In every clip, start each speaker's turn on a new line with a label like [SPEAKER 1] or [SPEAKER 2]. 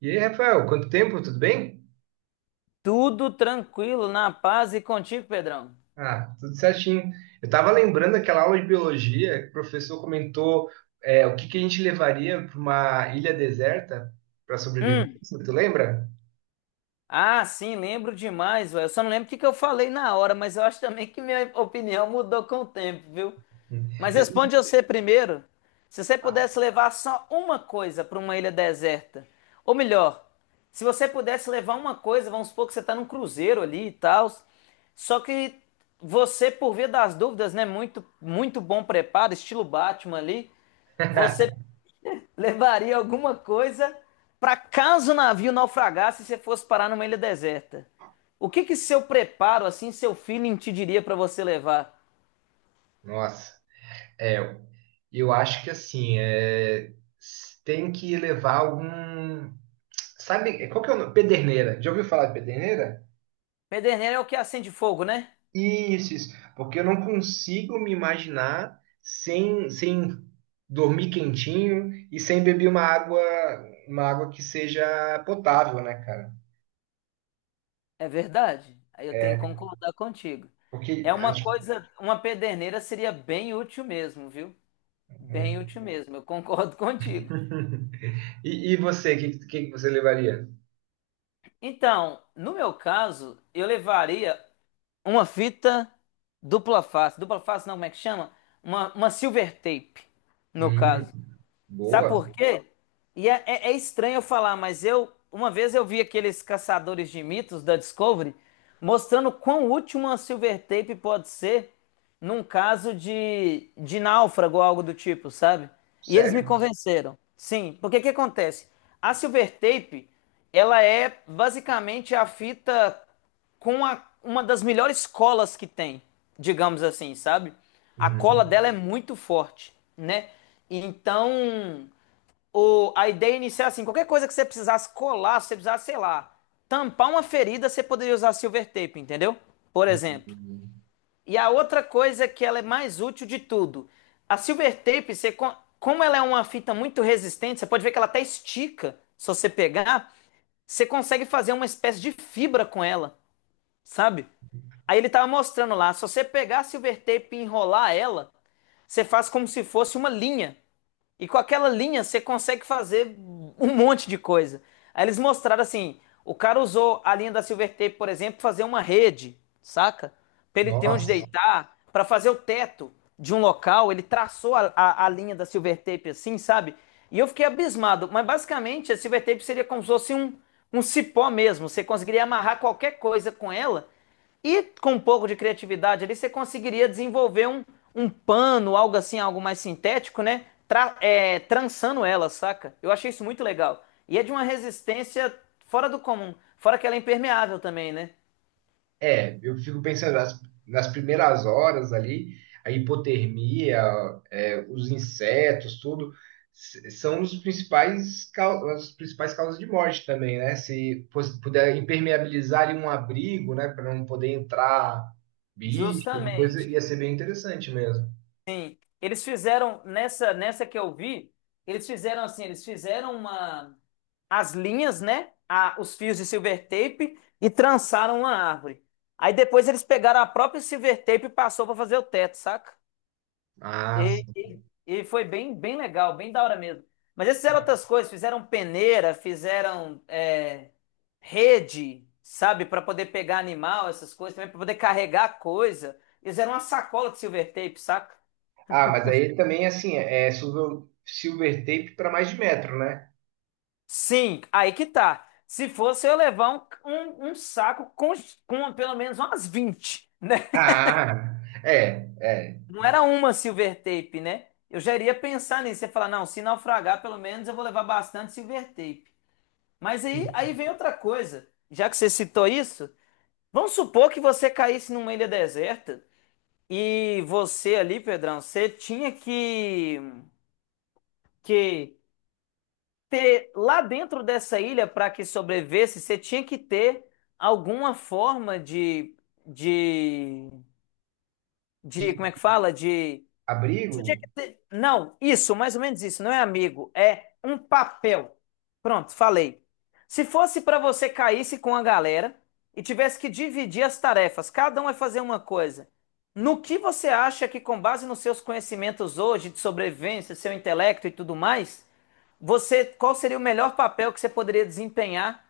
[SPEAKER 1] E aí, Rafael, quanto tempo? Tudo bem?
[SPEAKER 2] Tudo tranquilo, na paz e contigo, Pedrão.
[SPEAKER 1] Ah, tudo certinho. Eu estava lembrando daquela aula de biologia que o professor comentou o que que a gente levaria para uma ilha deserta para sobreviver.
[SPEAKER 2] Hum.
[SPEAKER 1] Tu lembra?
[SPEAKER 2] Ah, sim, lembro demais, velho. Eu só não lembro o que que eu falei na hora, mas eu acho também que minha opinião mudou com o tempo, viu? Mas responde você primeiro. Se você pudesse levar só uma coisa para uma ilha deserta, ou melhor, se você pudesse levar uma coisa, vamos supor que você tá num cruzeiro ali e tal, só que você, por via das dúvidas, né, muito muito bom preparo, estilo Batman ali, você levaria alguma coisa para caso o navio naufragasse e você fosse parar numa ilha deserta. O que que seu preparo, assim, seu feeling te diria para você levar?
[SPEAKER 1] Nossa, é, eu acho que assim, tem que levar algum. Sabe, qual que é o nome? Pederneira. Já ouviu falar de pederneira?
[SPEAKER 2] Pederneira é o que acende fogo, né?
[SPEAKER 1] Isso, isso. Porque eu não consigo me imaginar sem dormir quentinho e sem beber uma água que seja potável, né, cara?
[SPEAKER 2] É verdade. Aí eu tenho que
[SPEAKER 1] É,
[SPEAKER 2] concordar contigo. É
[SPEAKER 1] porque
[SPEAKER 2] uma
[SPEAKER 1] acho.
[SPEAKER 2] coisa, uma pederneira seria bem útil mesmo, viu? Bem útil mesmo, eu concordo contigo.
[SPEAKER 1] E você, que você levaria?
[SPEAKER 2] Então, no meu caso, eu levaria uma fita dupla face. Dupla face não, como é que chama? Uma silver tape, no
[SPEAKER 1] Hum,
[SPEAKER 2] caso. Sabe
[SPEAKER 1] boa.
[SPEAKER 2] por quê? E é estranho eu falar, mas eu uma vez eu vi aqueles caçadores de mitos da Discovery mostrando quão útil uma silver tape pode ser num caso de, náufrago ou algo do tipo, sabe? E eles me
[SPEAKER 1] Sério?
[SPEAKER 2] convenceram. Sim, porque o que acontece? A silver tape, ela é basicamente a fita uma das melhores colas que tem, digamos assim, sabe? A cola dela é
[SPEAKER 1] Uhum.
[SPEAKER 2] muito forte, né? Então, a ideia inicial é assim, qualquer coisa que você precisasse colar, se você precisasse, sei lá, tampar uma ferida, você poderia usar silver tape, entendeu? Por exemplo.
[SPEAKER 1] Uhum.
[SPEAKER 2] E a outra coisa que ela é mais útil de tudo, a silver tape, você, como ela é uma fita muito resistente, você pode ver que ela até estica, se você pegar, você consegue fazer uma espécie de fibra com ela, sabe? Aí ele tava mostrando lá, se você pegar a silver tape e enrolar ela, você faz como se fosse uma linha. E com aquela linha você consegue fazer um monte de coisa. Aí eles mostraram assim, o cara usou a linha da silver tape, por exemplo, pra fazer uma rede, saca? Pra ele ter onde
[SPEAKER 1] Nossa.
[SPEAKER 2] deitar, pra fazer o teto de um local, ele traçou a linha da silver tape assim, sabe? E eu fiquei abismado, mas basicamente a silver tape seria como se fosse um, um cipó mesmo. Você conseguiria amarrar qualquer coisa com ela e com um pouco de criatividade ali, você conseguiria desenvolver um, um pano, algo assim, algo mais sintético, né? Trançando ela, saca? Eu achei isso muito legal. E é de uma resistência fora do comum. Fora que ela é impermeável também, né?
[SPEAKER 1] É, eu fico pensando nas primeiras horas ali, a hipotermia, é, os insetos, tudo, são os principais, as principais causas de morte também, né? Se fosse- Puder impermeabilizar ali um abrigo, né, para não poder entrar bicho, alguma coisa,
[SPEAKER 2] Justamente.
[SPEAKER 1] ia ser bem interessante mesmo.
[SPEAKER 2] Eles fizeram, nessa que eu vi, eles fizeram assim, eles fizeram uma, as linhas, né? A, os fios de silver tape e trançaram uma árvore. Aí depois eles pegaram a própria silver tape e passou para fazer o teto, saca?
[SPEAKER 1] Ah,
[SPEAKER 2] E,
[SPEAKER 1] sim.
[SPEAKER 2] e- e foi bem, bem legal, bem da hora mesmo. Mas eles fizeram outras coisas, fizeram peneira, fizeram rede, sabe, para poder pegar animal, essas coisas, também para poder carregar coisa. Eles fizeram uma sacola de silver tape, saca?
[SPEAKER 1] Ah, mas aí também, assim, silver tape para mais de metro, né?
[SPEAKER 2] Sim, aí que tá. Se fosse eu ia levar um saco com pelo menos umas 20, né?
[SPEAKER 1] Ah, é, é.
[SPEAKER 2] Não era uma silver tape, né? Eu já iria pensar nisso e falar, não, se naufragar, pelo menos eu vou levar bastante silver tape. Mas aí, aí vem outra coisa. Já que você citou isso, vamos supor que você caísse numa ilha deserta e você ali, Pedrão, você tinha que ter lá dentro dessa ilha para que sobrevivesse, você tinha que ter alguma forma de,
[SPEAKER 1] De
[SPEAKER 2] de, como é que fala? De
[SPEAKER 1] abrigo.
[SPEAKER 2] tinha que ter- Não, isso, mais ou menos isso, não é amigo, é um papel. Pronto, falei. Se fosse para você caísse com a galera e tivesse que dividir as tarefas, cada um vai fazer uma coisa. No que você acha que, com base nos seus conhecimentos hoje de sobrevivência, seu intelecto e tudo mais, você, qual seria o melhor papel que você poderia desempenhar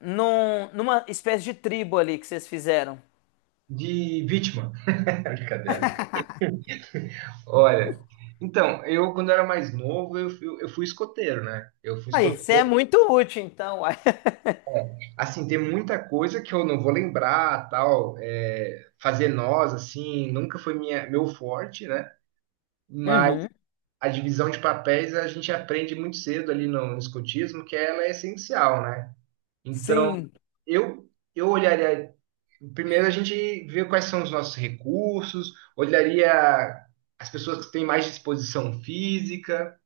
[SPEAKER 2] num- numa espécie de tribo ali que vocês fizeram?
[SPEAKER 1] De vítima. Brincadeira. Olha, então, eu quando era mais novo, eu fui escoteiro, né? Eu fui
[SPEAKER 2] Aí, você é
[SPEAKER 1] escoteiro.
[SPEAKER 2] muito útil, então. Uai.
[SPEAKER 1] Assim, tem muita coisa que eu não vou lembrar, tal, é, fazer nós, assim, nunca foi meu forte, né? Mas
[SPEAKER 2] Uhum.
[SPEAKER 1] a divisão de papéis a gente aprende muito cedo ali no escotismo, que ela é essencial, né? Então,
[SPEAKER 2] Sim,
[SPEAKER 1] eu, eu olharia. Primeiro a gente vê quais são os nossos recursos, olharia as pessoas que têm mais disposição física,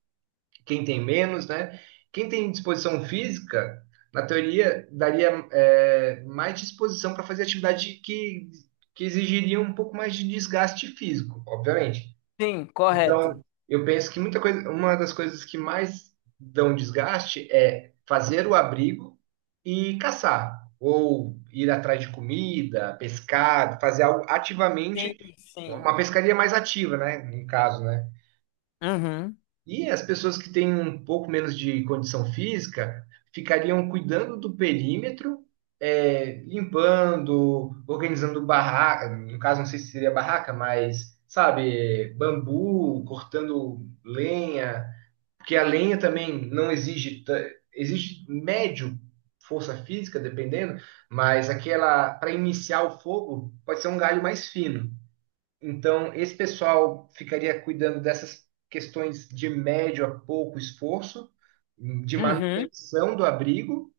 [SPEAKER 1] quem tem menos, né? Quem tem disposição física, na teoria, daria é, mais disposição para fazer atividade que exigiria um pouco mais de desgaste físico, obviamente.
[SPEAKER 2] sim, correto.
[SPEAKER 1] Então, eu penso que muita coisa, uma das coisas que mais dão desgaste é fazer o abrigo e caçar, ou ir atrás de comida, pescar, fazer algo
[SPEAKER 2] Sim,
[SPEAKER 1] ativamente,
[SPEAKER 2] sim.
[SPEAKER 1] uma pescaria mais ativa, né? No caso, né?
[SPEAKER 2] Uhum,
[SPEAKER 1] E as pessoas que têm um pouco menos de condição física ficariam cuidando do perímetro, é, limpando, organizando barraca, no caso não sei se seria barraca, mas sabe, bambu, cortando lenha, porque a lenha também não exige ta- exige médio força física dependendo, mas aquela para iniciar o fogo pode ser um galho mais fino. Então, esse pessoal ficaria cuidando dessas questões de médio a pouco esforço, de
[SPEAKER 2] uhum,
[SPEAKER 1] manutenção do abrigo,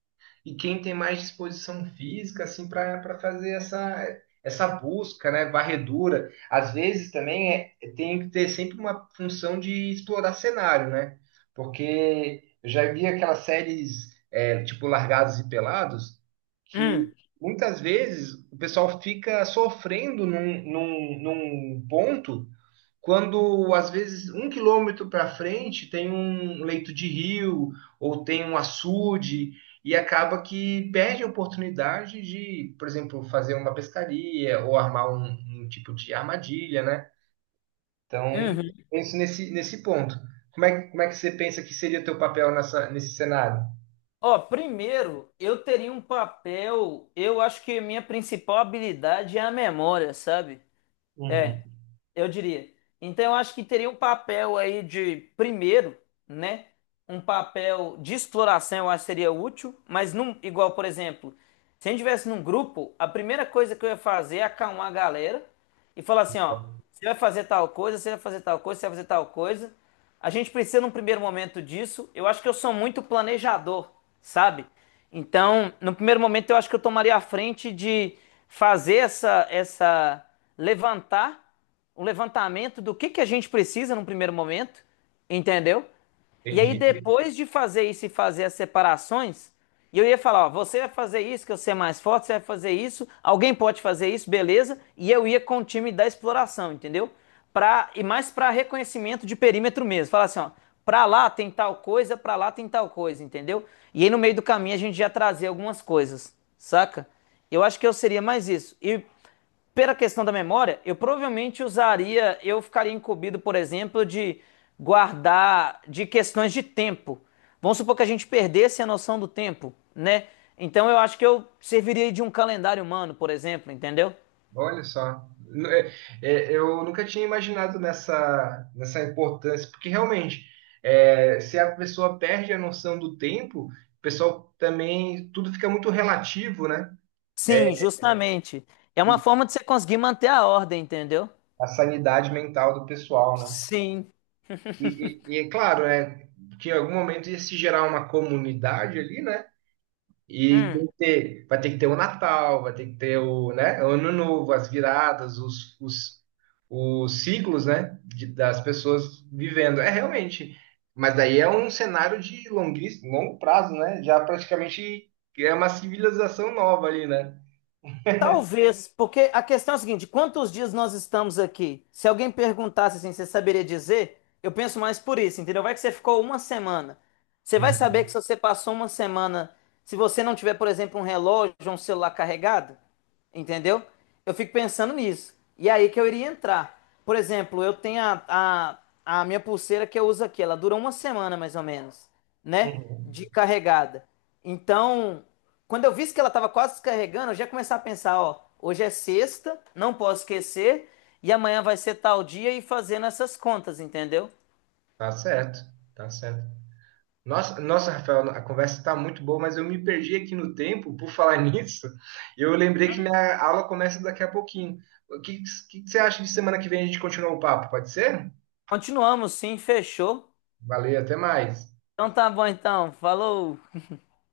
[SPEAKER 1] e quem tem mais disposição física assim para fazer essa busca, né, varredura. Às vezes também é, tem que ter sempre uma função de explorar cenário, né? Porque eu já vi aquelas séries é, tipo Largados e Pelados que
[SPEAKER 2] uhum,
[SPEAKER 1] muitas vezes o pessoal fica sofrendo num ponto quando às vezes um quilômetro para frente tem um leito de rio ou tem um açude e acaba que perde a oportunidade de, por exemplo, fazer uma pescaria ou armar um tipo de armadilha, né? Então,
[SPEAKER 2] uhum.
[SPEAKER 1] penso nesse ponto. Como é que você pensa que seria o teu papel nesse cenário?
[SPEAKER 2] Ó, primeiro, eu teria um papel. Eu acho que minha principal habilidade é a memória, sabe? É,
[SPEAKER 1] Uhum.
[SPEAKER 2] eu diria. Então, eu acho que teria um papel aí de, primeiro, né? Um papel de exploração, eu acho que seria útil, mas não igual, por exemplo, se a gente estivesse num grupo, a primeira coisa que eu ia fazer é acalmar a galera e falar assim, ó, você vai fazer tal coisa, você vai fazer tal coisa, você vai fazer tal coisa. A gente precisa num primeiro momento disso. Eu acho que eu sou muito planejador, sabe? Então, no primeiro momento eu acho que eu tomaria a frente de fazer essa essa levantar um levantamento do que a gente precisa num primeiro momento, entendeu? E aí,
[SPEAKER 1] Entendi.
[SPEAKER 2] depois de fazer isso e fazer as separações, e eu ia falar: ó, você vai fazer isso, que eu ser mais forte, você vai fazer isso, alguém pode fazer isso, beleza. E eu ia com o time da exploração, entendeu? Pra, e mais para reconhecimento de perímetro mesmo. Falar assim: ó, pra lá tem tal coisa, pra lá tem tal coisa, entendeu? E aí, no meio do caminho, a gente já trazia algumas coisas, saca? Eu acho que eu seria mais isso. E pela questão da memória, eu provavelmente usaria, eu ficaria incumbido, por exemplo, de guardar de questões de tempo. Vamos supor que a gente perdesse a noção do tempo, né? Então eu acho que eu serviria de um calendário humano, por exemplo, entendeu?
[SPEAKER 1] Olha só, é, eu nunca tinha imaginado nessa importância, porque realmente, é, se a pessoa perde a noção do tempo, o pessoal também, tudo fica muito relativo, né?
[SPEAKER 2] Sim, justamente. É uma
[SPEAKER 1] E
[SPEAKER 2] forma de você conseguir manter a ordem, entendeu?
[SPEAKER 1] a sanidade mental do pessoal, né?
[SPEAKER 2] Sim.
[SPEAKER 1] E é claro, né, que em algum momento ia se gerar uma comunidade ali, né? E
[SPEAKER 2] Hum.
[SPEAKER 1] tem que ter, vai ter que ter o Natal, vai ter que ter o, né, o Ano Novo, as viradas, os ciclos, né, das pessoas vivendo. É realmente, mas daí é um cenário de longuíssimo, longo prazo, né? Já praticamente é uma civilização nova ali, né?
[SPEAKER 2] Talvez, porque a questão é a seguinte: quantos dias nós estamos aqui? Se alguém perguntasse assim, você saberia dizer? Eu penso mais por isso, entendeu? Vai que você ficou uma semana. Você vai saber que se
[SPEAKER 1] Uhum.
[SPEAKER 2] você passou uma semana, se você não tiver, por exemplo, um relógio ou um celular carregado, entendeu? Eu fico pensando nisso. E é aí que eu iria entrar. Por exemplo, eu tenho a, a minha pulseira que eu uso aqui. Ela dura uma semana mais ou menos, né?
[SPEAKER 1] Uhum.
[SPEAKER 2] De carregada. Então, quando eu vi que ela estava quase descarregando, eu já começava a pensar: ó, hoje é sexta, não posso esquecer. E amanhã vai ser tal dia e fazendo essas contas, entendeu?
[SPEAKER 1] Tá certo, tá certo. Nossa, nossa, Rafael, a conversa está muito boa, mas eu me perdi aqui no tempo por falar nisso. Eu lembrei que minha aula começa daqui a pouquinho. O que, que você acha de semana que vem a gente continuar o papo? Pode ser?
[SPEAKER 2] Continuamos, sim, fechou.
[SPEAKER 1] Valeu, até mais.
[SPEAKER 2] Então tá bom, então. Falou.